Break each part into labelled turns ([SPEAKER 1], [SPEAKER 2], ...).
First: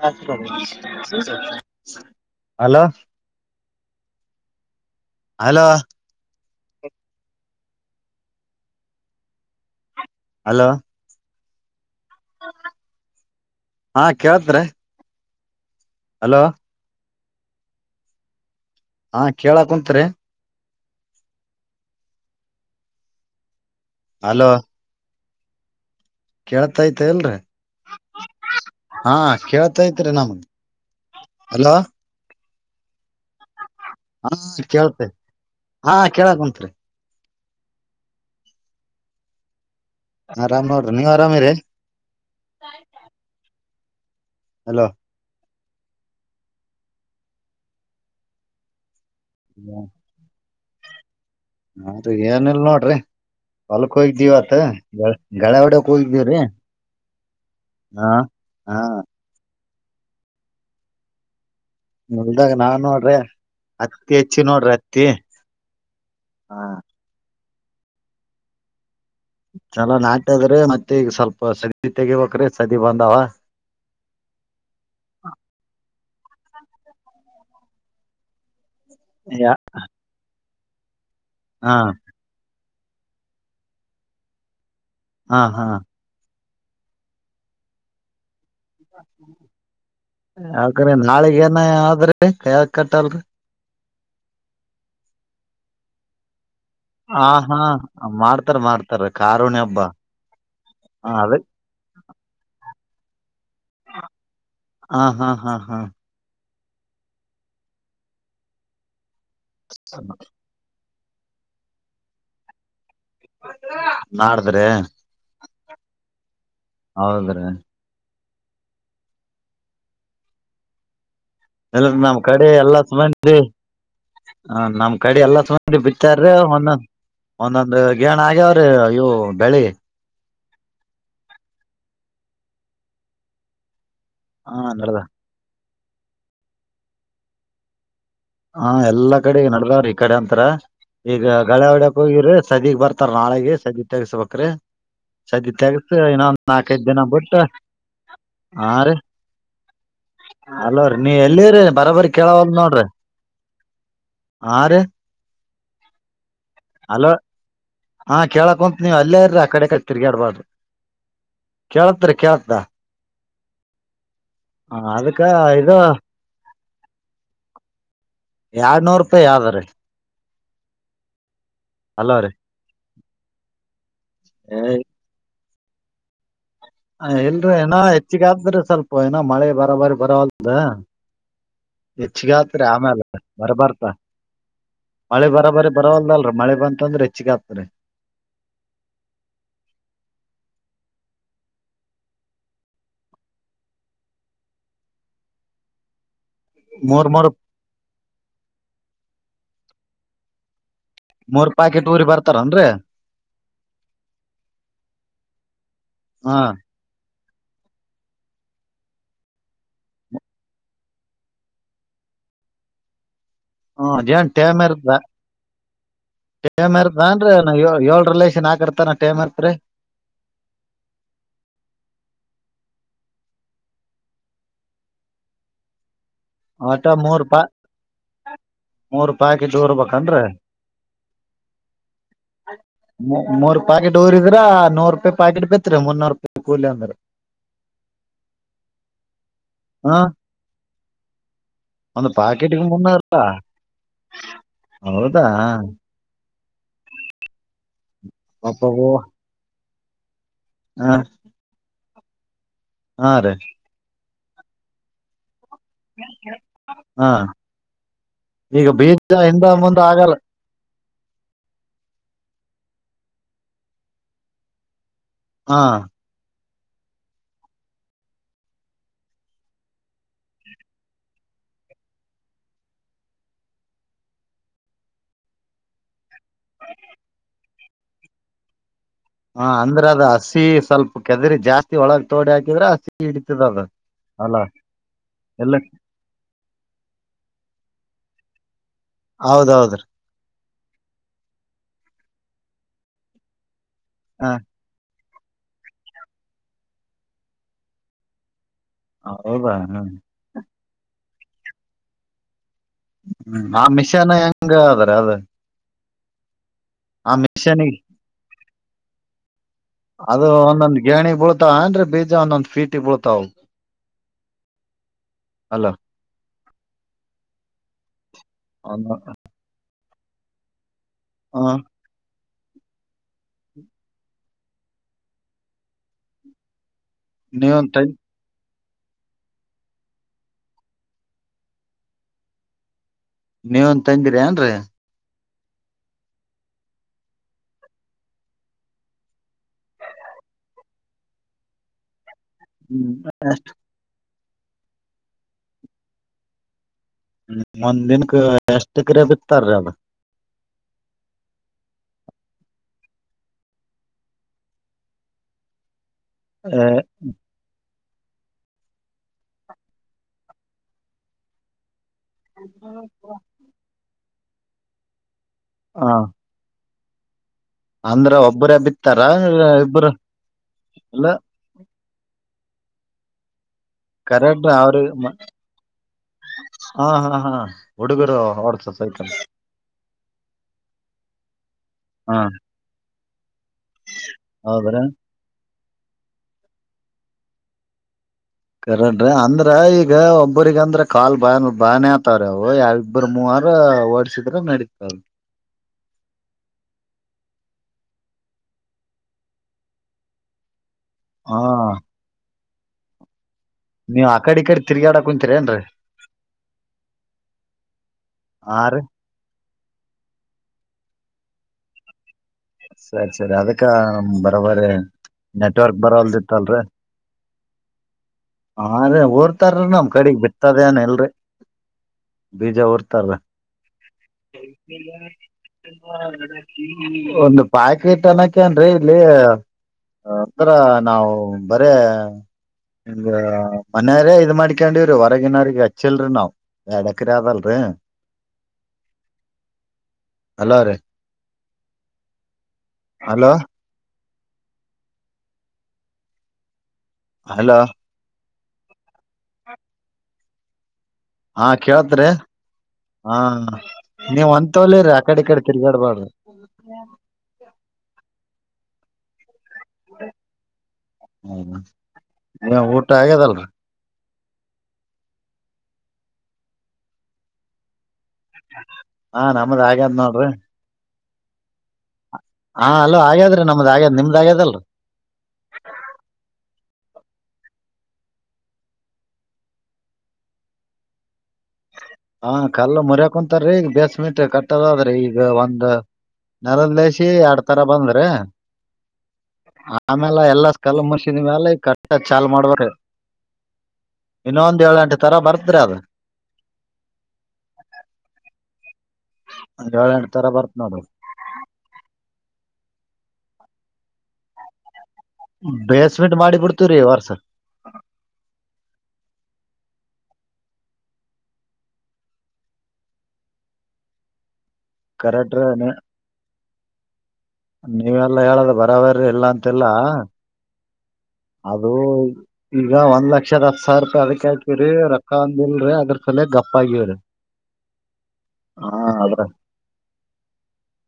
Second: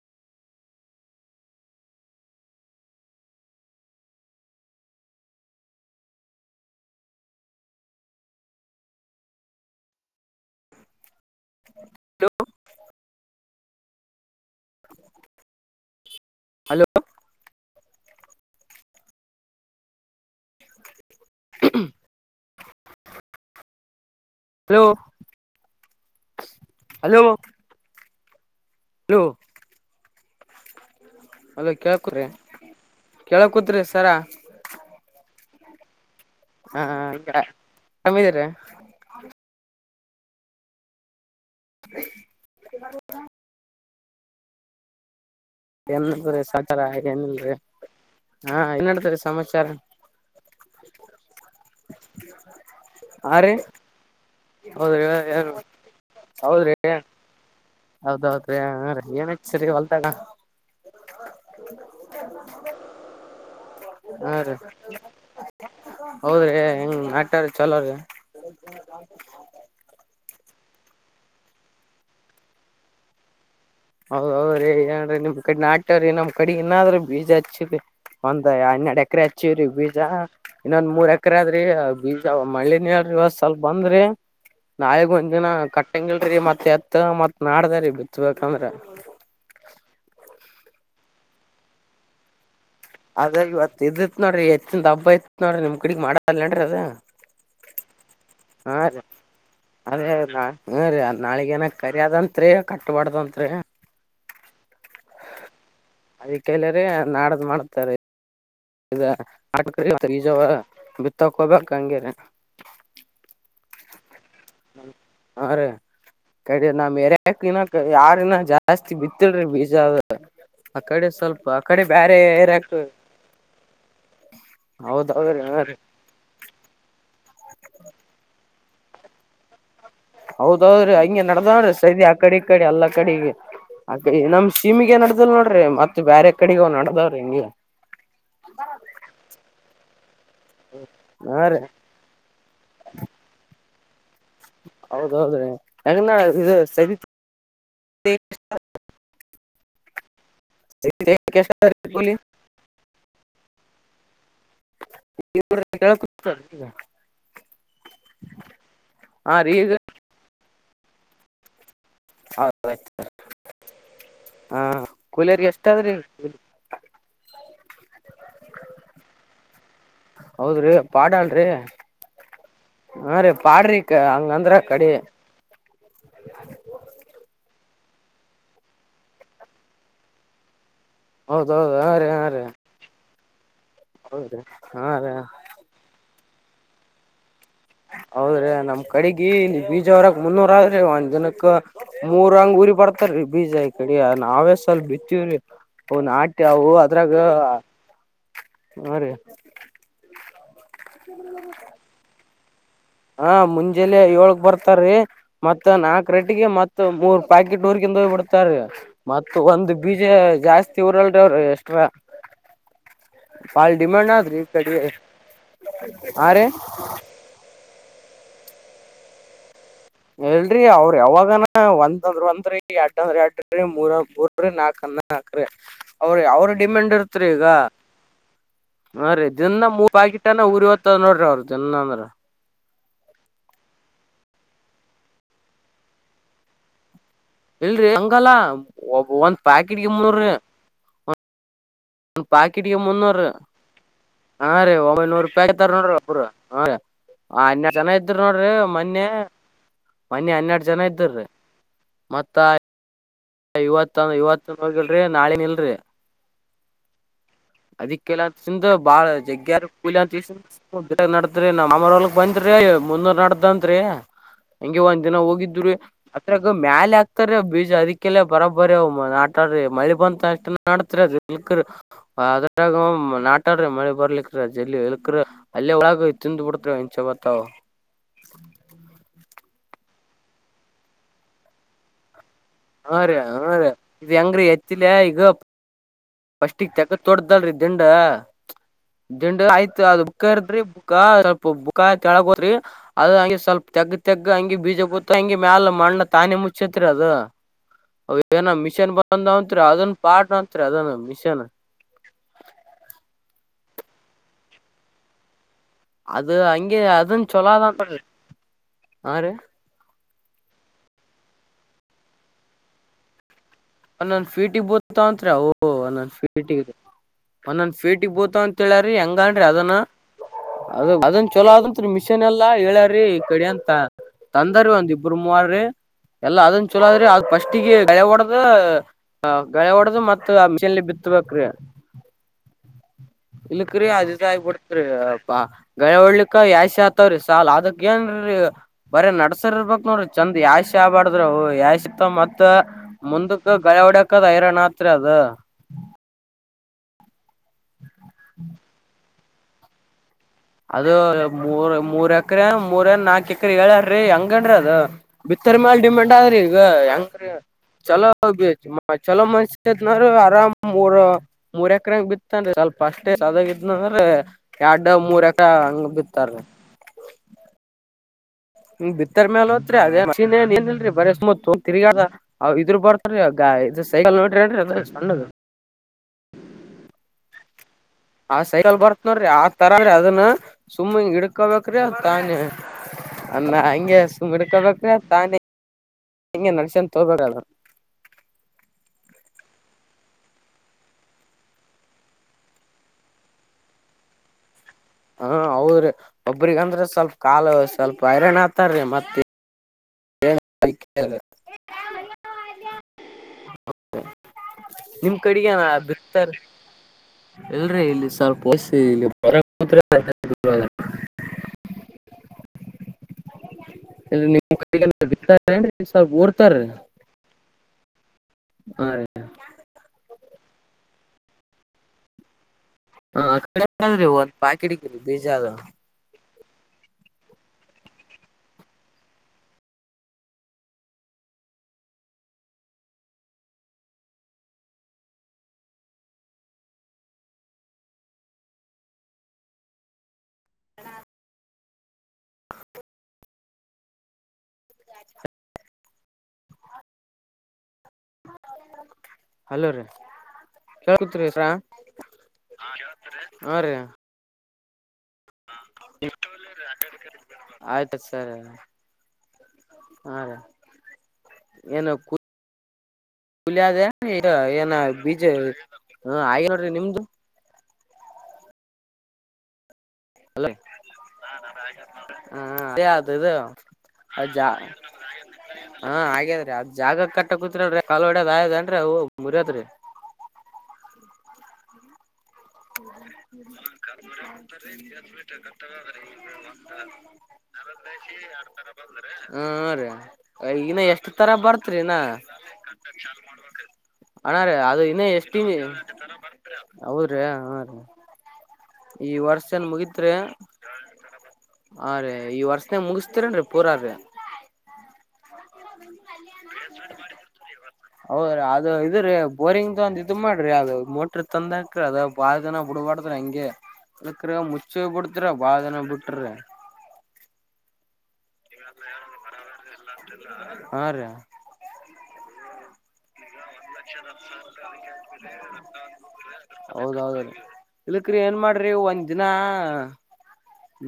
[SPEAKER 1] ಷ hello hello hello
[SPEAKER 2] ಹ
[SPEAKER 1] ಹಾ ಕೇಳ್ತ್್ರ
[SPEAKER 2] ಹಲೋ
[SPEAKER 1] ಹಾ ಕೇಳಾಕ್ ಕುಂಂತರಿ ಹಲೋ ಕೇಳ್ತೈತೆ
[SPEAKER 2] ಹಲೋ
[SPEAKER 1] ಎಲ್ರ ಹಾ
[SPEAKER 2] ಹಲೋ
[SPEAKER 1] ಕೇಳ್ತಾೈತ್ರಿ ನಮಗೆ
[SPEAKER 2] ಅದ ಕೇಳ್ಕು್ರೀ ಕೇಳ ಕುೂತ್ರಿಿ ಸರ
[SPEAKER 1] ಹಾ ಕೇಳ್ತೇ ಹಾ ಕೇಳಕ್ ಕುಂತ್ರಿ
[SPEAKER 2] ಹಾ ಈಗ ಕಮ್ಮಿದೀರ
[SPEAKER 1] ಆರಾಮ್ ನೋಡ್ರಿ ನೀವ್ ಆರಾಮಿರಿ
[SPEAKER 2] [inaudible]
[SPEAKER 1] ಹಲೋ
[SPEAKER 2] ಏನ್್ರೀ ಸಾತರ ಹಾಗ ಏನ್ಲ್ರಿ ಹಾ ಏನ್ಡ್ತರಿೀ ಸಮಾಚಾರ
[SPEAKER 1] ನಾೀ ಏನಲ್ ನೋಡ್ರಿ
[SPEAKER 2] ಹಾ ರೀ
[SPEAKER 1] ಪಲ್ಕ್ ಹೋಗ್ದಿವವತ್
[SPEAKER 2] ಹೌದ್ರಿ
[SPEAKER 1] ಮತ್ತ ಗಳ ಒಡಕ್ ಹೋಗಿದ್ದೇವ್ರೀ
[SPEAKER 2] ಹೌದ್ರಿ ಹೌದೌದ್ರಿ ಹ ರೀ ಏನಸರಿ ಹೊಲ್ತಗ
[SPEAKER 1] ಎಲ್ದಾಗ ನಾನ್ ನೋಡ್ರಿ ಅತ್ತಿ
[SPEAKER 2] ಹಾ
[SPEAKER 1] ಹೆಚ್ಚಿ
[SPEAKER 2] ರೀ
[SPEAKER 1] ನೋಡ್ರಿ ಅತ್ತಿ
[SPEAKER 2] ಹೌದ್ರಿ
[SPEAKER 1] ಹ
[SPEAKER 2] ಹೆಂಗ್ ಚಲೋ ರ
[SPEAKER 1] ಚಲ ನಾಟ್ಯದ್ರೆ ಮತ್ತೆ ಈಗ ಸ್ವಲ್ಪ ಸದ ತೆಗಿಬೇಕ್ರೆ ಸದ ಬಂದಾವ
[SPEAKER 2] ಹೌದೌ್ರೀ ಏನ್ೀ ನಿಮ್ ಕಡ ಆಟವ್ರ ನ ಕಡೆ ಇನ್ನಾದ್ರ ಬೀಜ ಹಚ್ಚ ಒಂದ್ ಹನ್ನೆರಡು ಎಕರೆ ಹಚ್ಚ್ರಿ ಬೀಜ ಇನ್ನೊಂದ್ ಮೂರ್ ಎಕರೆ ಸಕ್ಕ್ರ ಆದ್ರಿ
[SPEAKER 1] ಹಾ
[SPEAKER 2] ಬೀಜ ಮಳ್ಳಿನ ಇವ ಸ್ವಲ್ಪ ಬಂದ್ರಿ ನಾಳಗ್ ಒಂದ್
[SPEAKER 1] ಹಾ
[SPEAKER 2] ಜಿನ
[SPEAKER 1] ಹಾ
[SPEAKER 2] ಕಟ್ಟಂಗಿಲ್ರಿ ಮತ್ ಎತ್ತ ಮತ್ ನಾಡ್ದ ರೀ ಬಿತ್ಬೇಕ
[SPEAKER 1] ಹಾಗ್ರೆ ನಾಳಗ ನ ಆದ್ರೆ
[SPEAKER 2] ಅದ ಇವತ್ ಇದಿತ್ ನೋಡ್ರಿ ಹೆಚ್ಚಿನ ದಬ್ಬ ಇಐತ್ ನೋಡಿ ನಿಮ್ ಕಿಡಗ್ ಮಾಡ
[SPEAKER 1] ಹ ಹಾ ಮಾಡ್ತ
[SPEAKER 2] ಹಾ ರೀ ಅದೇಾ ಹ್ಮ ರೀ
[SPEAKER 1] ಹ ಅದಕ್
[SPEAKER 2] ನಾಳಿಗ ಏನ ಕರಿ್ಯದಂತ್ರಿ ಕಟ್ಬಾರ್ದಂತ್ರಿ.
[SPEAKER 1] ಹಾ ಹಾ ಹಾ ಹಾ.
[SPEAKER 2] ಕಲರೆ ನಾಡದ್ ಮಾಡತಾರೆ ಇದಆಗತ ಬಿಜೋವ. ತಕೋಬೇಕ ಹಂಗೇರಿ.
[SPEAKER 1] ನಾಡ್ದ್ರಿ
[SPEAKER 2] ಹ ರ ಕ ನ್
[SPEAKER 1] ಹೌದ್ರಿ
[SPEAKER 2] ಯರಕಿನ ಯಾರಿನ ಜಾಸ್ತಿ ಬಿತ್ತಲ್ಿ ಬೀಜ ಆ ಕಡೆ ಸ್ವಲ್ಪ ಆ ಕಡೆ
[SPEAKER 1] ಎಲ್ಲ
[SPEAKER 2] ಬ್ಯಾರೆ
[SPEAKER 1] ನಮ್ಮ್ ಕಡೆ
[SPEAKER 2] ಏರ್ಯಾಕ್
[SPEAKER 1] ಎಲ್ಲ ಸುಮಂದಿ ಹ ನಮ್ ಕಡೆ ಎಲ್ಲ
[SPEAKER 2] ಹೌದೌದ್ರಿ ಹಾ ರೀ
[SPEAKER 1] ಸುಮಿ ಬಿತ್ತಾರೆ ಒಂದೊ ಒಂದೊಂದು ಗೇಣ ಆಗ್ಯ ಅೆ ಅಯ್ಯೋ ಬೆಳೆ
[SPEAKER 2] ಹೌದೌದ್ರಿ ಹಂಗಗೆ ನಡದವ್ರೀ ಸೈದಿ ಆ ಕಡೆ ಈ ಕಡೆ ಅಲ್ಲ ಕಡೆಗೆ ಅ ನಮ್
[SPEAKER 1] ಹಾ
[SPEAKER 2] ಸೀಮಿಗೆ
[SPEAKER 1] ನಡ್ದ
[SPEAKER 2] ನಡ್ದಲ್ ನೋಡ್ರಿ ಮತ್ತತ್ ಬೇರೆ ಕಡೆಗ ನಡ್ದಾವ್ರಿ ಹಿಂಗಗೆ
[SPEAKER 1] ಹಾ ಎಲ್ಲಾ ಕಡೆ ನಡದಾರ ಈ ಕಡೆ ಅಂತಾರ ಈಗ
[SPEAKER 2] ಹಾ ರೀ
[SPEAKER 1] ಗಳೆ ಹೊಡಕ್ ಹೋಗಿ್ರರಿ ಸದಗ್ ಬರ್ತಾರ ನಾಳೆೆಗೆ ಸದಿ ಹಕ್ರಿ
[SPEAKER 2] ಹೌದೌದ್ರಿ
[SPEAKER 1] ಸದಿ ತಗಸ
[SPEAKER 2] ಹೆಂಗ
[SPEAKER 1] ಇನ್ನೊಂದ್
[SPEAKER 2] ಇದು
[SPEAKER 1] ನಾಕೈದ್
[SPEAKER 2] ಸದಿ
[SPEAKER 1] ದಿನ ಬಿಟ್ಟ ಹಾ ರಿ. ಅಲವ್ರೀ ನೀ ಎಲ್ಲಿರರಿ ಬರಬರಿ
[SPEAKER 2] ಕೂಲಿ
[SPEAKER 1] ಕೇಳ್ವಾಳ್ತ ನೋಡ್ರಿ. ಹಾ ರೀ ಅಲೋ
[SPEAKER 2] [inaudible]
[SPEAKER 1] ಹಾ ಕೇಳಕ್ ಕುಂತ್ ನೀವ್ ಅಲ್ಲೇ
[SPEAKER 2] ಹಾ
[SPEAKER 1] ಇರ್ರಿ ಆ
[SPEAKER 2] ರೀ
[SPEAKER 1] ಕಡೆ ಈ
[SPEAKER 2] ಈಗ
[SPEAKER 1] ಕಡೆ ತಿರ್ಗಾಡ್ಬಾರ್ದ. ಕೇೇಳತ್ರಿ ಕೇಳ್ತ.
[SPEAKER 2] ಹಾ
[SPEAKER 1] ಅದಕ್ಕ
[SPEAKER 2] ಕೂಲಿಯರ್ಗೆ
[SPEAKER 1] ಇದು
[SPEAKER 2] ಎಷ್ಟಾದ್ರಿ.
[SPEAKER 1] ಎರಡ್ನೂರ್ ರೂಪಾಯಿ ಯಾವ್ದ್ರೀ
[SPEAKER 2] ಹೌದ್ರಿ ಪಾಡ ಅಲ್ರರಿ.
[SPEAKER 1] ಅಲೋರಿ
[SPEAKER 2] ಹಾ ರೀ ಪಾಡ್ರಿ ಕ ಹಂಗಂದ್ರ ಕಡೆ. [inaudible]
[SPEAKER 1] ಹ ಇಲ್ರಿ ಏನ ಹೆಚ್ಚಿಗಾದ್ರೆ ಸ್ವಲ್ಪ ಏನ ಮಳೆ ಬರೋ ಬಾರಿ ಬರೋವಲ್ದ.
[SPEAKER 2] ಹೌದೌದ್ ಹಾ ರೀ ಹಾ
[SPEAKER 1] ಹೆಚ್ಚಗ
[SPEAKER 2] ರೀ
[SPEAKER 1] ಆತ್ರಿ ಆಮೇಲೆ. ಬರ ಬಾರತಾ
[SPEAKER 2] ಹೌದ್ರಿ ಹಾ ರೀ
[SPEAKER 1] ಮಳೆ ಬರಬರಿ ಬರವಲ್ದಲ್ರ ಮಳೆ ಬಂತಂದ್ರೆ ಹೆಚ್ಚಿಗೆ ಆತದ ರಿ.
[SPEAKER 2] ಹೌದ್ರಿ ನಮ್ ಕಡೆಗ ಇಲ್ಲಿ ಬೀಜವರಾಗ ಮುನ್ನೂರ ಆದ್ರಿ ಒಂದ್ ದಿನಕ್ಕ ಮೂರಂಗ ಬರ್ತಾರೀ ಬೀಜ ಈ ಕಡೆ ನಾವೇ ಸಲ್ ಬಿತ್ತವ್ರೀ ಅವ್ ಆ ತ್ಯಾವು
[SPEAKER 1] ಮೂರ್
[SPEAKER 2] ಅದ್ರಾಗ
[SPEAKER 1] ಮೂರ್
[SPEAKER 2] ಹಾ ರಿ.
[SPEAKER 1] ಮೂರ್ ಪ್ಯಾಕೆಟ್ ಊರಿ ಬರ್ತಾರನ್ರರಿ.
[SPEAKER 2] ಹ ಮುಂಜೆಲೆ ಏಳಗ್ ಬರ್ತಾರೀ ಮತ್ತ ನಾಕ
[SPEAKER 1] ಹಾ
[SPEAKER 2] ರೆಟಿಗೆ ಮತ್ ಮೂರ್ ಪ್ಯಾಕೆಟ್ ಊರ್ಕಿಿಂದ ಹೋಗ್ ಬಿಡ್ತಾರೀ ಮತ್ತ ಒಂದ್ ಬೀಜ ಜಾಸ್ತಿ ಊರಲ್ರಿ ಅವ್ರಿ ಎಸ್ಟ್ರಾ. ಈ ಕಡಿ ಹಾ ರೀ
[SPEAKER 1] [unintelligible] [unintelligible]
[SPEAKER 2] ಎಲ್ರರಿ ಅವ್ರ ಯಾವಾಗನ ಒಂದ್ ಅಂದ್ರ ಒಂದ್ರರಿ ಎಟಂದ್ರ ಎಟ್ರೀ ಮೂರ ಅಂದ್ರ ಮೂರೀ ನಾಕ್ಂದ ನಾಕ ರಿ ಅವ್ರ ಯಾವ್ರ
[SPEAKER 1] ಒಟ
[SPEAKER 2] ಡಿಮ್ಯಾಂಡ್
[SPEAKER 1] ಮೂರ್
[SPEAKER 2] ಇರ್ತ್ರಿ
[SPEAKER 1] ಪಾ
[SPEAKER 2] ಈಗ. ನ
[SPEAKER 1] ಮೂರ್
[SPEAKER 2] ರೀ
[SPEAKER 1] ಪ್ಯಾಕೆಟ್
[SPEAKER 2] ದಿನ್ನ ಮೂ
[SPEAKER 1] ಊರ್ಬೇಕನ್ರಿ
[SPEAKER 2] ಪಾಕಿಟ್ನ ಉಊರಿ ಹ್ತದ ನೋಡ್ರಿ ಅವ್ರ ದನ್ ಅಂದ್ರ.
[SPEAKER 1] ಮೂರ್ ಪಾಕೆಟ್ ಊರಿದ್ರ ನೂರು ರೂಪಾಯಿ ಪಾಕೆಟ್ ಬಿತ್ರಿ ಮುನ್ನೂರು ರೂಪಾಯಿ ಕೂಲಿ ಅಂದ್ರ.
[SPEAKER 2] ಇಲ್ರಿ ಹಂಗಲ್ಲ ಒಬ್ಬ ಒಂದ್ ಪ್ಯಾಕೆಟ್ಗೆ
[SPEAKER 1] ಹಾ
[SPEAKER 2] ಮುನ್ನೂರೀ.
[SPEAKER 1] ಒಂದ್
[SPEAKER 2] ಒಂದ ಪಾಕೆಟ್ಗೆ
[SPEAKER 1] ಮುನ್ನೂರ್
[SPEAKER 2] ಮುನ್ನೂರು ಹಾ ರೀ
[SPEAKER 1] ಹೌದಾ
[SPEAKER 2] ಒೈನೂರು ಪ್ಯಾಕೆಟ್ ಅರ ನೋಡ್ರ ಒಬ್ಬರು. ಹ ಆ ಹನ್ಯಾಡ ಜನ ಇದ್ರ ನೋಡ್ರಿ
[SPEAKER 1] ಪಾಪವು
[SPEAKER 2] ಮೊನ್ನೆ. ಮನ್ನಿ ಹನ್ನೆರಡ ಜನ
[SPEAKER 1] ಹಾ
[SPEAKER 2] ಇದ್ದರಿ ಮತ್ತ.
[SPEAKER 1] ಹಾ ರೀ.
[SPEAKER 2] ಇವತ್ತು ನ ಹೋಗಿಲ್ರಿ ನಾಳೆ ನಿಲ್.
[SPEAKER 1] [inaudible]
[SPEAKER 2] [unintelligible]
[SPEAKER 1] ಈಗ ಬೀಜ ಹಿಂದ ಮುಂದ ಆಗಲ್ಲ
[SPEAKER 2] ನಡತ್ರಿ ನಮ್ ಅಮರ ಒಳಗ್ ಬಂದರಿ ಮುನ್ನೂರ್ ನಡ್ದಂತ್ರಿ ಹೆಂಗಿ ಒಂದ ದಿನಾ
[SPEAKER 1] ಹಾ
[SPEAKER 2] ಹೋಗಿದ್ದು ರಿ ಅತ್ರಗ ಮ್ಯಾಲ ಹಾಕ್ತಾರಿ ಬೀಜ ಅದಕ್ [unintelligible] ನಾಟಾಡ್ರಿ ಮಳೆ ಬರ್ಲಿಕ್ಕ್ರ ಜಲ್ಲಿ ಇಕ್ರ ಅಲ್ಲೇ ಒಳಗ [unintelligible]
[SPEAKER 1] ಹ ಅಂದ್ರೆ ಅದ ಹಸಿ ಸ್ವಲ್ಪ ಕೆದರಿ ಜಾಸ್ತಿ ಒಳಗ್ ತೋಡೆ ಹಾಕಿ ಿದ್ರೆ
[SPEAKER 2] ಹಾ
[SPEAKER 1] ಹಸತಿ
[SPEAKER 2] ರೀ
[SPEAKER 1] ಇಡತದ
[SPEAKER 2] ಹಾ
[SPEAKER 1] ಅದ
[SPEAKER 2] ರೀ ಇದ್
[SPEAKER 1] ಅಲ್ಲ ಎಲ್ಲ
[SPEAKER 2] ಫಸ್ಗ್ ಚಕ್ಕ ತೊಡ್ದಲ್ರಿ ದಿಂಡ ದಿಂಡ ಆಯ್ತು
[SPEAKER 1] ಹೌದೌದ್ರಿ
[SPEAKER 2] ಅದ ಬುಕ್ಕದ್ರಿ. ಸ್ವಲ್ಪ ಬುಕ್ಕಾಯ ತೆಳ ಹೋದ್ರಿ ಅದ ಹ ಸ್ವಲ್ಪ ತೆಗ್ ತೆಗ್ಗ
[SPEAKER 1] ಹಾ
[SPEAKER 2] ಹಂಗಿ ಬೀಜ ಬ ಮಂಗಿ ಮ್ಯಾಲ ಮಣ್ಣ ತಾನಿ ಮುಚ್ಚತ್ರಿ ಅದು ಅವ ಏನ. ಮಿಷನ್ ಬಂದ್
[SPEAKER 1] ಹೌದಾ
[SPEAKER 2] ಅಂತ್ರಿ
[SPEAKER 1] ಹ್ಮ್
[SPEAKER 2] ಅದನ್ ಪಾಟ ಅತ್ರಿ ಅದನ್ ಮಿಷನ್.
[SPEAKER 1] ಹ್ಮ ಆ ಮಿಶಾನ ಹೆಂಗ ಅದ್ರ ಅದ.
[SPEAKER 2] ಅದು ಹಂಗೆ
[SPEAKER 1] ಆ
[SPEAKER 2] ಅದನ್
[SPEAKER 1] ಮಿಷನ್
[SPEAKER 2] ಚೊಲೋದಂತಿ ಹ್ ರಿ.
[SPEAKER 1] ಅದು ಒಂದೊಂದ್ ಗೇಣಿಗ ಬೀಳ್ತಾವ ಅನ್ರಿ ಬೀಜ ಒಂದೊಂದ್ ಫೀಟಿ ಬೀಳ್ತಾವ.
[SPEAKER 2] ಒಂದೊಂದ ಫೀಟಿಗ ಬೀಳ್ತಾವ ಅತ್ತ್ರ ಅವು
[SPEAKER 1] ಅಲ್ಲ
[SPEAKER 2] ಒಂದೊಂದ ಫೀಟಿಗರಿ ಒನ್ ಫೀಟಿಗ ಅಂತ ಹೇಳ್ರರಿ
[SPEAKER 1] ಒಂದ್-
[SPEAKER 2] ಹೆಂಗನ್ರಿ ಅದನ್ನ ಅದು ಅದನ್
[SPEAKER 1] ಹಾ
[SPEAKER 2] ಚಲೋ ಆದಂತ್ ಮಿಷನ್ಲ್ಲ ಲ್ಲ ಹೇಳಾರ್ರಿ ಈ ಕಡ ಅಂತ ತಂದರೀ ಒಂದ್ ಇಬರು ಮೂವಿ ಎಲ್ಲ ಅದಂ ಚಲ್ರೆ
[SPEAKER 1] ನೀವೊಂದ್ ತಂದ್
[SPEAKER 2] ಅ್ಫಸ್ಟ್ಿಗೆಳ ಳೆ ಹೊಡೆದು ಮತ್ತ ಆ ಮಿಷನ್ಲಿ ಬಿತ್ಬೇಕ್ರಿ
[SPEAKER 1] ನೀವೊಂದ್
[SPEAKER 2] ಇಲ್ಕ್್ರೀ ಅಜ
[SPEAKER 1] ತಂದಿರಿ ಏನ್ರಿ
[SPEAKER 2] ಆಗ್ಬಿಡ್ತ್ರಿ ಳ ಹೊಳಿಕ ಯಾಾಸಿ ಆತವ್ರಿ ಸಾಲ್ ಅದಕ್ಕ ಏನ್ೀ ಬರ ನಡ್ಸರ್ ಇರ್ಬೇಕಕ್ ನೋಡ್ರಿ ಚಂದ ಒ ಯಾ ಯಬಾರಡ್ರ್ ಯಾ ಮ
[SPEAKER 1] ಹ್ಮ್
[SPEAKER 2] ಮುಂದಕ್ಕೆ ಗಗಳ ಹೊಡಕದ ಹೈರರಣಾತ್ ಅದು
[SPEAKER 1] ಹ್ಮ ಒಂದಿನ ಕ ಎಷ್ಟು ಕ್ರ ಬಿ ಇತ್ತಾರೀ ಅದ
[SPEAKER 2] ಅದು ಮೂರ್ ಮೂರ್ ಎಕ್ರ ಮೂರನ್ ನಾಕ ಎಕ್ರ ಹೇಳಾರಿ ಹಂಗನ್ಿ ಅದ ಬಿತ್ತರ್ ಮೇಲ್ ಡಿಮೆಂಡಟ್ ಆದ್ರಿ ಈಗ ಹೆಂಗ್ರೀ ಚಲೋ ಬಿ ಚಲೋ ಮನ್ಷತ್ನಾರ ಆರಾಮ್ ಮೂರ ಮೂರ ಅಕಂಗ ಬಿತ್ತನ್ೀ ಸ್ವಲ್ಪ ಅಷ್ಟೇ ಚದಾಗಿದ್ಂದ್ರ ಎರಡ್ ಮೂರ ಎಕ ಅಂಗ
[SPEAKER 1] ಹ
[SPEAKER 2] ಬಿತಾರ
[SPEAKER 1] ಅಂದ್ರ ಒಬ್ಬರೇ
[SPEAKER 2] ಹ
[SPEAKER 1] ಬಿತ್ತಾರ
[SPEAKER 2] ಬಿತ್ತರ್ ಮೇಲ್ ಹತ್ರಿ
[SPEAKER 1] ಇಬ್ರು
[SPEAKER 2] ಅದಏಲ್ರಿ
[SPEAKER 1] ಇಲ್ಲ
[SPEAKER 2] ಬರ ಸು ತಿಗ ಇದ್ರರು ಬರ್ತಾರೀ ಇದು ಸೈಕಲ್
[SPEAKER 1] ಕರೆಕ್ಟ್
[SPEAKER 2] ಮಟ್ರ
[SPEAKER 1] ಅವ್ರಿಗೆ
[SPEAKER 2] ಸ್ಣದು
[SPEAKER 1] ಹಾ ಹಾ ಹಾ ಹುಡುಗರು
[SPEAKER 2] ಆ
[SPEAKER 1] ಓಡ್ಸ
[SPEAKER 2] ಸೈಕಲ್ ಬರ್ತ್ ನೋಡ್ರಿ ಆ ತರೀ ಅದನ್ನ ಸುಮ್ಮಂಗ ಹಿಡ್ಕೊಬೇಕ್ರಿ ಅ
[SPEAKER 1] ಹಾ
[SPEAKER 2] ತಾನೇ ಅ ಹಂಗೆ
[SPEAKER 1] ಹೌದ್ರ
[SPEAKER 2] ಸುಮ್ಿಡ್ಕೊಬೇಕ್ರ ತಾನೇ ಹಂಗ ನಡಸನ್ ತೋಬಾಗದ
[SPEAKER 1] ಕರೆಂ ಅಂದ್ರ ಈಗ ಒಬ್ಬರಿಗಂದ್ರ ಕಾಲ್ ಬ ಬಾನೇ ಆತವ್ರ ಅವು ಯಾವಿಬ್ಬರು ಮೂವ ಓಡ್ಸಿದ್ರ ನಡೀತ
[SPEAKER 2] ಹಾ ಹೌದ್ರಿ ಒಬ್ರಿಗಂದ್ರ ಸ್ವಲ್ಪ ಕಾಲು ಸ್ವಲ್ಪ ಹೈರಣಾಣ್ ಆತಾರೀ ಮತ್ತೆ
[SPEAKER 1] ಹಾ
[SPEAKER 2] ಹ
[SPEAKER 1] ನೀವು್ ಆ ಕಡಿಕ
[SPEAKER 2] ನಿಮ್ ಕಡಗನ ಬಿರ್ತಾರ ಇಲ್ರಿ ಇಲ್ಲಿ ಸ್ವಲ್ಪ
[SPEAKER 1] ಹಾ
[SPEAKER 2] ವಯ್ಸ
[SPEAKER 1] ರೀ
[SPEAKER 2] ಕೀ ಕೀ
[SPEAKER 1] ಸರಿ ಸರಿ ಅದಕ್ಕ
[SPEAKER 2] ನಿಮ್
[SPEAKER 1] ಬರೋಬರಿ
[SPEAKER 2] ಕಡೆಗೆ
[SPEAKER 1] ನೆಟ್ವರ್ಕ್
[SPEAKER 2] ಬಿತ್ತಾರೇನ್ರಿ ಸ್ವಲ್ಪ
[SPEAKER 1] ಬರಲ್ದಿತ್ತಲ್ರ
[SPEAKER 2] ಊರ್ತಾರೀ ಹಾ
[SPEAKER 1] ಹ
[SPEAKER 2] ರೀ
[SPEAKER 1] ಊರ್ತಾರ ನಮ ಕಡಗ್ ಬಿತ್ತದ ಅನ್ ಎಲ್ರಿ ಬೀಜ ಊರ್ತ ಅಲ್ಲ
[SPEAKER 2] ಹ ಆ ಕಡೆ ಅದ್ರಿ ಒಂದ್ ಪಾಕಿಟ್ರಿ ಬೀಜ ಅದು
[SPEAKER 1] ಒಂದು ಪ್ಯಾಕೆಟ್ ಅನಕನ್ರಿ ಇಲ್ಲಿ ಅದರ ನಾವು ಬರೇ ನಿನ್ಂಗ ಮನೆಯಾರೇ ಇ ಇದ್ ಮಾಡ್ಕೊಂಡಿವ್ರೀ ಹೊರಗಿನಾರಗೆ ಹಚ್ಚಲ್ರಿ ನಾವ್ಡಕ್ರ ಆದದಲ್ರಿ ಹಮ್ ಅಲೋ ರೀ ಅಲೋ
[SPEAKER 2] ನಾಚಿಕೆ
[SPEAKER 1] ಅಲ
[SPEAKER 2] ಹಲೋ ರ
[SPEAKER 1] ಹಾ ಕೇೇಳತ್ರಿ ಹ
[SPEAKER 2] ಹಾ
[SPEAKER 1] ನೀವ್ ಒಂತೋಲರಿೀ ಆ ಕಡೆ ಈ ಕಡೆ ತಿರ್ಗಾಡ್ಬಾರ್ರಿ
[SPEAKER 2] ಆಯ್ತತ್ ಸರ್. ಹಾ ರ
[SPEAKER 1] ಹ್ಮ ಊಟ ಆಗ್ಯದಲ್ರಿ
[SPEAKER 2] ಏನುದ. ಈಗ ಏನ ಬೀಜ ಹ ಆ ನೋಡ್ರಿ ನಿಮ್ದು
[SPEAKER 1] ಹಾ ನಮದ್ ಹಾಗದ್ ನೋಡ್ರಿ
[SPEAKER 2] ಹಾಾ ಹ್ಮ
[SPEAKER 1] ಹಾ
[SPEAKER 2] ಅದೇ
[SPEAKER 1] ಅಲೋ
[SPEAKER 2] ಅದು ಇದು
[SPEAKER 1] ಆಗ್ಯದ್ರಿ ನಮ್ದ್ ಆಗ್ಯದ್ ನಿಮ್ದ್
[SPEAKER 2] ಅಜ್ಜ
[SPEAKER 1] ಆಗ್ಯದಲ್ರಿ
[SPEAKER 2] ಹ ಹಾಗಾದ್ರಿ ಅ ಜಾಗ ಕಟ್ಟ ಕುೂತ್ರಿಲ್ರಿ ಕಾ ಹೊಡ್ಯದ್ ಆಯದೇನ್ರೀ ಹ ಮುರಿ್ಯತ್ರಿ
[SPEAKER 1] ಹಾ ಕಲ್ಲು ಮುರಿ್ಯಕ ಕುಂತಾರೀ ಈಗ ಬೇಸ್ಮೆಂಟ್ ಕಟ್ಟದದ್ರಿ ಈಗ ಒಂದ್ ನೆಲದ ದಸಿ ಎರಡ್ ತರ ಬಂದ್ರೆ
[SPEAKER 2] ಹಾ ರೀ
[SPEAKER 1] ಆಮೇಲೆ ಎಲ್ಲಾ
[SPEAKER 2] ಇನ್ನ
[SPEAKER 1] ಸ್ಕಲ್ಲ
[SPEAKER 2] ಎಷ್ಟ್
[SPEAKER 1] ಮುಸಿದ
[SPEAKER 2] ತರ
[SPEAKER 1] ಮ್ಯಾಲ ಈ
[SPEAKER 2] ಬರ್ತ್ರಿ
[SPEAKER 1] ಕಟ್ಟ
[SPEAKER 2] ಇನ್ನ
[SPEAKER 1] ಚಾ ಮಾಡುವಾರ
[SPEAKER 2] ಅಣ್ಣ ರ ಅದು ಇನ್ನ
[SPEAKER 1] ತರ
[SPEAKER 2] ಎಷ್ಟಿನ.
[SPEAKER 1] ಬರ್ತ್ರಿ ಅದ
[SPEAKER 2] ಹೌದ್ರೀ ಹ ರೀ. ಈ ವರ್ಷನ
[SPEAKER 1] ಏಳ ಎಂಟ
[SPEAKER 2] ಮುಗತ್್ರೆ
[SPEAKER 1] ತರ ಬರ್ತ್ ನೋಡ್ರಿ
[SPEAKER 2] ಆ ರೆ ಈ ವರ್ಷ. ಮುಗಿಸತರನ್ೀ ಪರಾರ.
[SPEAKER 1] ಬೇಸ್ಮೆಂಟ್ ಮಾಡಿ ಬಿಡ್ತವ್ರೀ ವರ್ಸ.
[SPEAKER 2] ಹೌದ್ರೀ ಅದು ಇದ್ರೀ ಬೋರಿಂಗ್್ದ ಒಂದ ಇದ್ ಮಾಡ್ರಿ ಅದು ಮೋಟ್ರ ತಂದಾಕ್ರಿ ಅದ ಬಾಳ ಜನ ಬಿಡಬ. ತ್ರ ಹಂಗೆ ಅಕ್ರ ಮುಚ್ಚ ಬಿಡ್ತರ
[SPEAKER 1] ಕರೆಕ್ಟ್
[SPEAKER 2] ಬಾಳ ಜನ ಬಿಟ್ರಿ.
[SPEAKER 1] ನೀವ. ಎಲ್ಲ ಹೇಳದ ಬರಬರಿ ಎಲ್ಲ ಅಂತೆಲ್ಲ
[SPEAKER 2] ಹಾ ರೀ
[SPEAKER 1] ಅದು. ಈಗ ಒಂದ್ ಲಕ್. ಒಂದಿಲ್ರಿ ಅದ್ರ ಸಲೆ ಗಪ್ಪ ಆಗಿವ್ರಿ
[SPEAKER 2] ಹೌದೌದುದು ಇ ಕ್ರಿಯ. ಏನ್ ಮಾಡ್ರಿ
[SPEAKER 1] ಹಾ
[SPEAKER 2] ಒಂದ್
[SPEAKER 1] ಅದ್ರ
[SPEAKER 2] ದಿನ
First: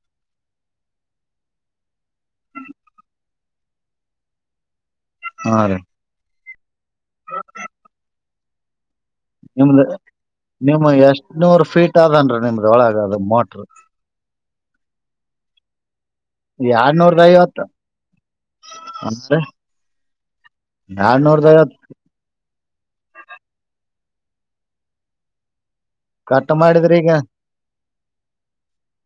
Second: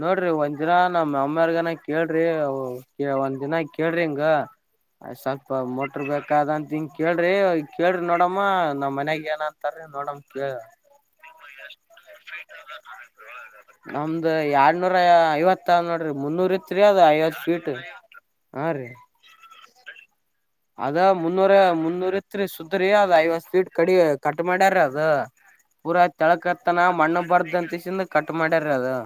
[SPEAKER 2] ನೋಡ್ರಿ ಒಂದ್ಿನ. ನಮ್ಮ ಅಮ್ಮ್ಯಾರ್ಗನ ಕೇಳ್ರಿ ಒಂದ್ ದಿನ ಕೇಳ್ರಿ ಹಿಂಗ. ಅ್ ಸ್ವಲ್ಪ
[SPEAKER 1] ಹಾ ರೀ
[SPEAKER 2] ಮೋಟರ್ ಬೇಕಾದಂತ ಹಿಂಗ ಕೇಳ್ರಿ ಕೇಳ್ರಿ ನೋಡಮ್ಮ ನಮ್ಮ್ ಮನೆ.
[SPEAKER 1] ನಿಮ್ದ ನಿಮ ಎಷ್ಟ್ ನೂರ್ ಫೀಟ್ ಆದದನ್ ನಿಮ್ದ ಒಳಗ ಅದು ಮೋಟ್ರ.
[SPEAKER 2] ನಮ್ದು ಎರಡ್ನೂರ ಐವತ್ತು ನೋಡಿ. ೀ ಮುನ್ನೂರ ತ್ರಿ ಅದ
[SPEAKER 1] ಎರಡ್ನೂರ್ದ
[SPEAKER 2] ಐವತ್ತು
[SPEAKER 1] ಐವತ್
[SPEAKER 2] ಫೀಟ್ ಹಾ ರೀ.
[SPEAKER 1] ಅಂದ್ರೆ
[SPEAKER 2] ಅದ
[SPEAKER 1] ಎರಡ್ನೂರ್ದ
[SPEAKER 2] ಮುನ್ನೂರ
[SPEAKER 1] ಐವತ್
[SPEAKER 2] ಮುನ್ನೂರತ್ ಸ. ೀ ಅದ್ ಐವತ್ತು ಸ್ೀಟ್ ಕಡಿ ಕಟ್ ಮಾಡ್ಯಾರ ಅದ. ಪೂರಾ
[SPEAKER 1] ಕಟ್
[SPEAKER 2] ತಳ್ಕತ್ತನ
[SPEAKER 1] ಮಾಡಿದ್ರಿ ಈಗ
[SPEAKER 2] ಮಣ್ಣ ಬರ್ದಂತಸಿಂದ ಕಟ್ ಮಾಡ್ಯಾರ ಅದು.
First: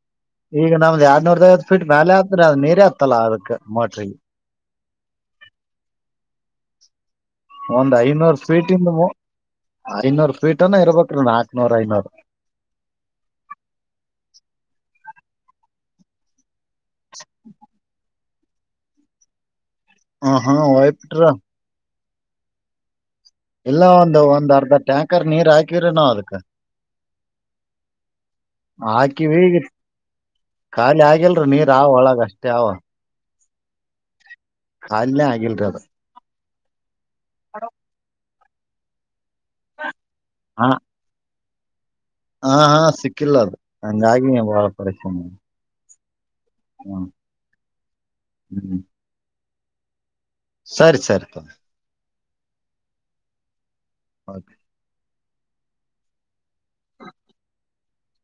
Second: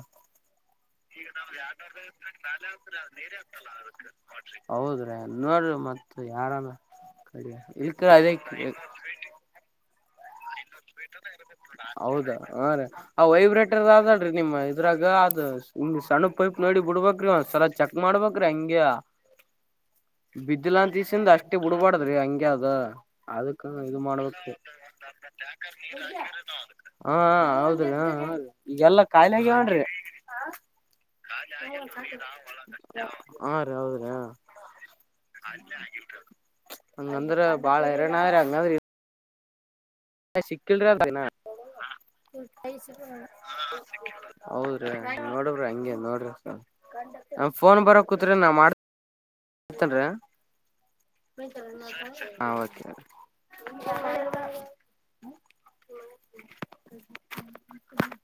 [SPEAKER 1] ಈಗ ನಮ್ದ ಎರಡ್ನೂರ ೈವತ್ತು ಫೀಟ್ ಮೇಾಲ ಆದತ್್ರೆ ಅ್ ನೀರ ಆತ್ತತಲ್ಲ ಅದಕ್ ಮೋಟ್ರಲ್ಲಿ.
[SPEAKER 2] ಹೌದ್ರನ್ನೋಡ್ ಮತ್ತ ಯಾರಾಮ.
[SPEAKER 1] ಒಂದ್ ಐನೂರು ಫೀಟ ಇಿಂದ ಐನೂರು
[SPEAKER 2] ಹೌದಾ ಹ ರ ಆ ವೈಬ್ರೇಟರ್ ಆದಡ್ರಿ ನಿಮ್ಮ ಇದ್ರಾಗ ಈಗ ಅದು ಹಂಗ್ ಸಣ್ಣ ಪೈಪ್ ನೋಡಿ ಬಿಡ್ಬೇಕ್ರೀ ಒಂದ್ಸಲ ಚೆಕ್ ಮಾಡ್ಬ್ರಿ ಹಂಗಗೆ
[SPEAKER 1] ಹ ಹಾ
[SPEAKER 2] ಬಿದ್ದಲಾ
[SPEAKER 1] ಒಯ್ಬಿಟ್ರ
[SPEAKER 2] ಅಂತಸಿಂದ ಅಷ್ಟೇ ಬಿಡ್ಬಾಡ್ದ್ರಿ ಹಂಗಗೆ ಅದ ಅದಕ್ಕ
[SPEAKER 1] ಇಲ್ಲ
[SPEAKER 2] ಇದು
[SPEAKER 1] ಒಂದು ಒಂದ್
[SPEAKER 2] ಮಾಡ್ಬೇಕ್ರಿ
[SPEAKER 1] ಅರ್ಧ ಟ್ಯಾಂಕರ್ ನೀರ್ ಹಾಕಿವ್ರಿ ನಾವ್ ಅದಕ್
[SPEAKER 2] ಹಾ ಹೌದ್ರ ಈಗೆಲ್ಲಾ
[SPEAKER 1] ಹಾಕಿವಿ
[SPEAKER 2] ಕಾಯಿಲೆಗವನ್.
[SPEAKER 1] ಖಾಲಿ ಆಗಿಲ್ರಿ ನೀರ್ ಆ ಒಳಗ ಅಷ್ಟೇ ಅವ
[SPEAKER 2] ಹಾ ರೀ ಹೌದ್ರಿ.
[SPEAKER 1] ಕಾಲಿನೇ ಆಗಿಲ್ರಿ ಅದ.
[SPEAKER 2] ಹಂಗಂದ್ರ ಬಾಳ ಹರರಣ್ಣ್ರ ಹಂಗಾದ್ರ.
[SPEAKER 1] ಹ
[SPEAKER 2] ಸಿಕ್ಕಲ್ರನ.
[SPEAKER 1] ಹಾ ಹಾ ಸಿಕ್ಕಿಲ್ಲ ಅದು ಹಂಗಾಗಿ
[SPEAKER 2] ಹೌದ್ರಿ ನೋಡಬ್ರಿ ಹಂಗೆ ನೋಡ್ರಿ.
[SPEAKER 1] ಹ್ಮ.
[SPEAKER 2] ಫೋನ್ ಬರೋ ಕೂತ್ರೆ ನಾ ಮಾಡ್. ಹತನ್ರೀ
[SPEAKER 1] ಸರಿ ಸರಿ ತೊ
[SPEAKER 2] ಹಾ. [unintelligible] ಹಾ.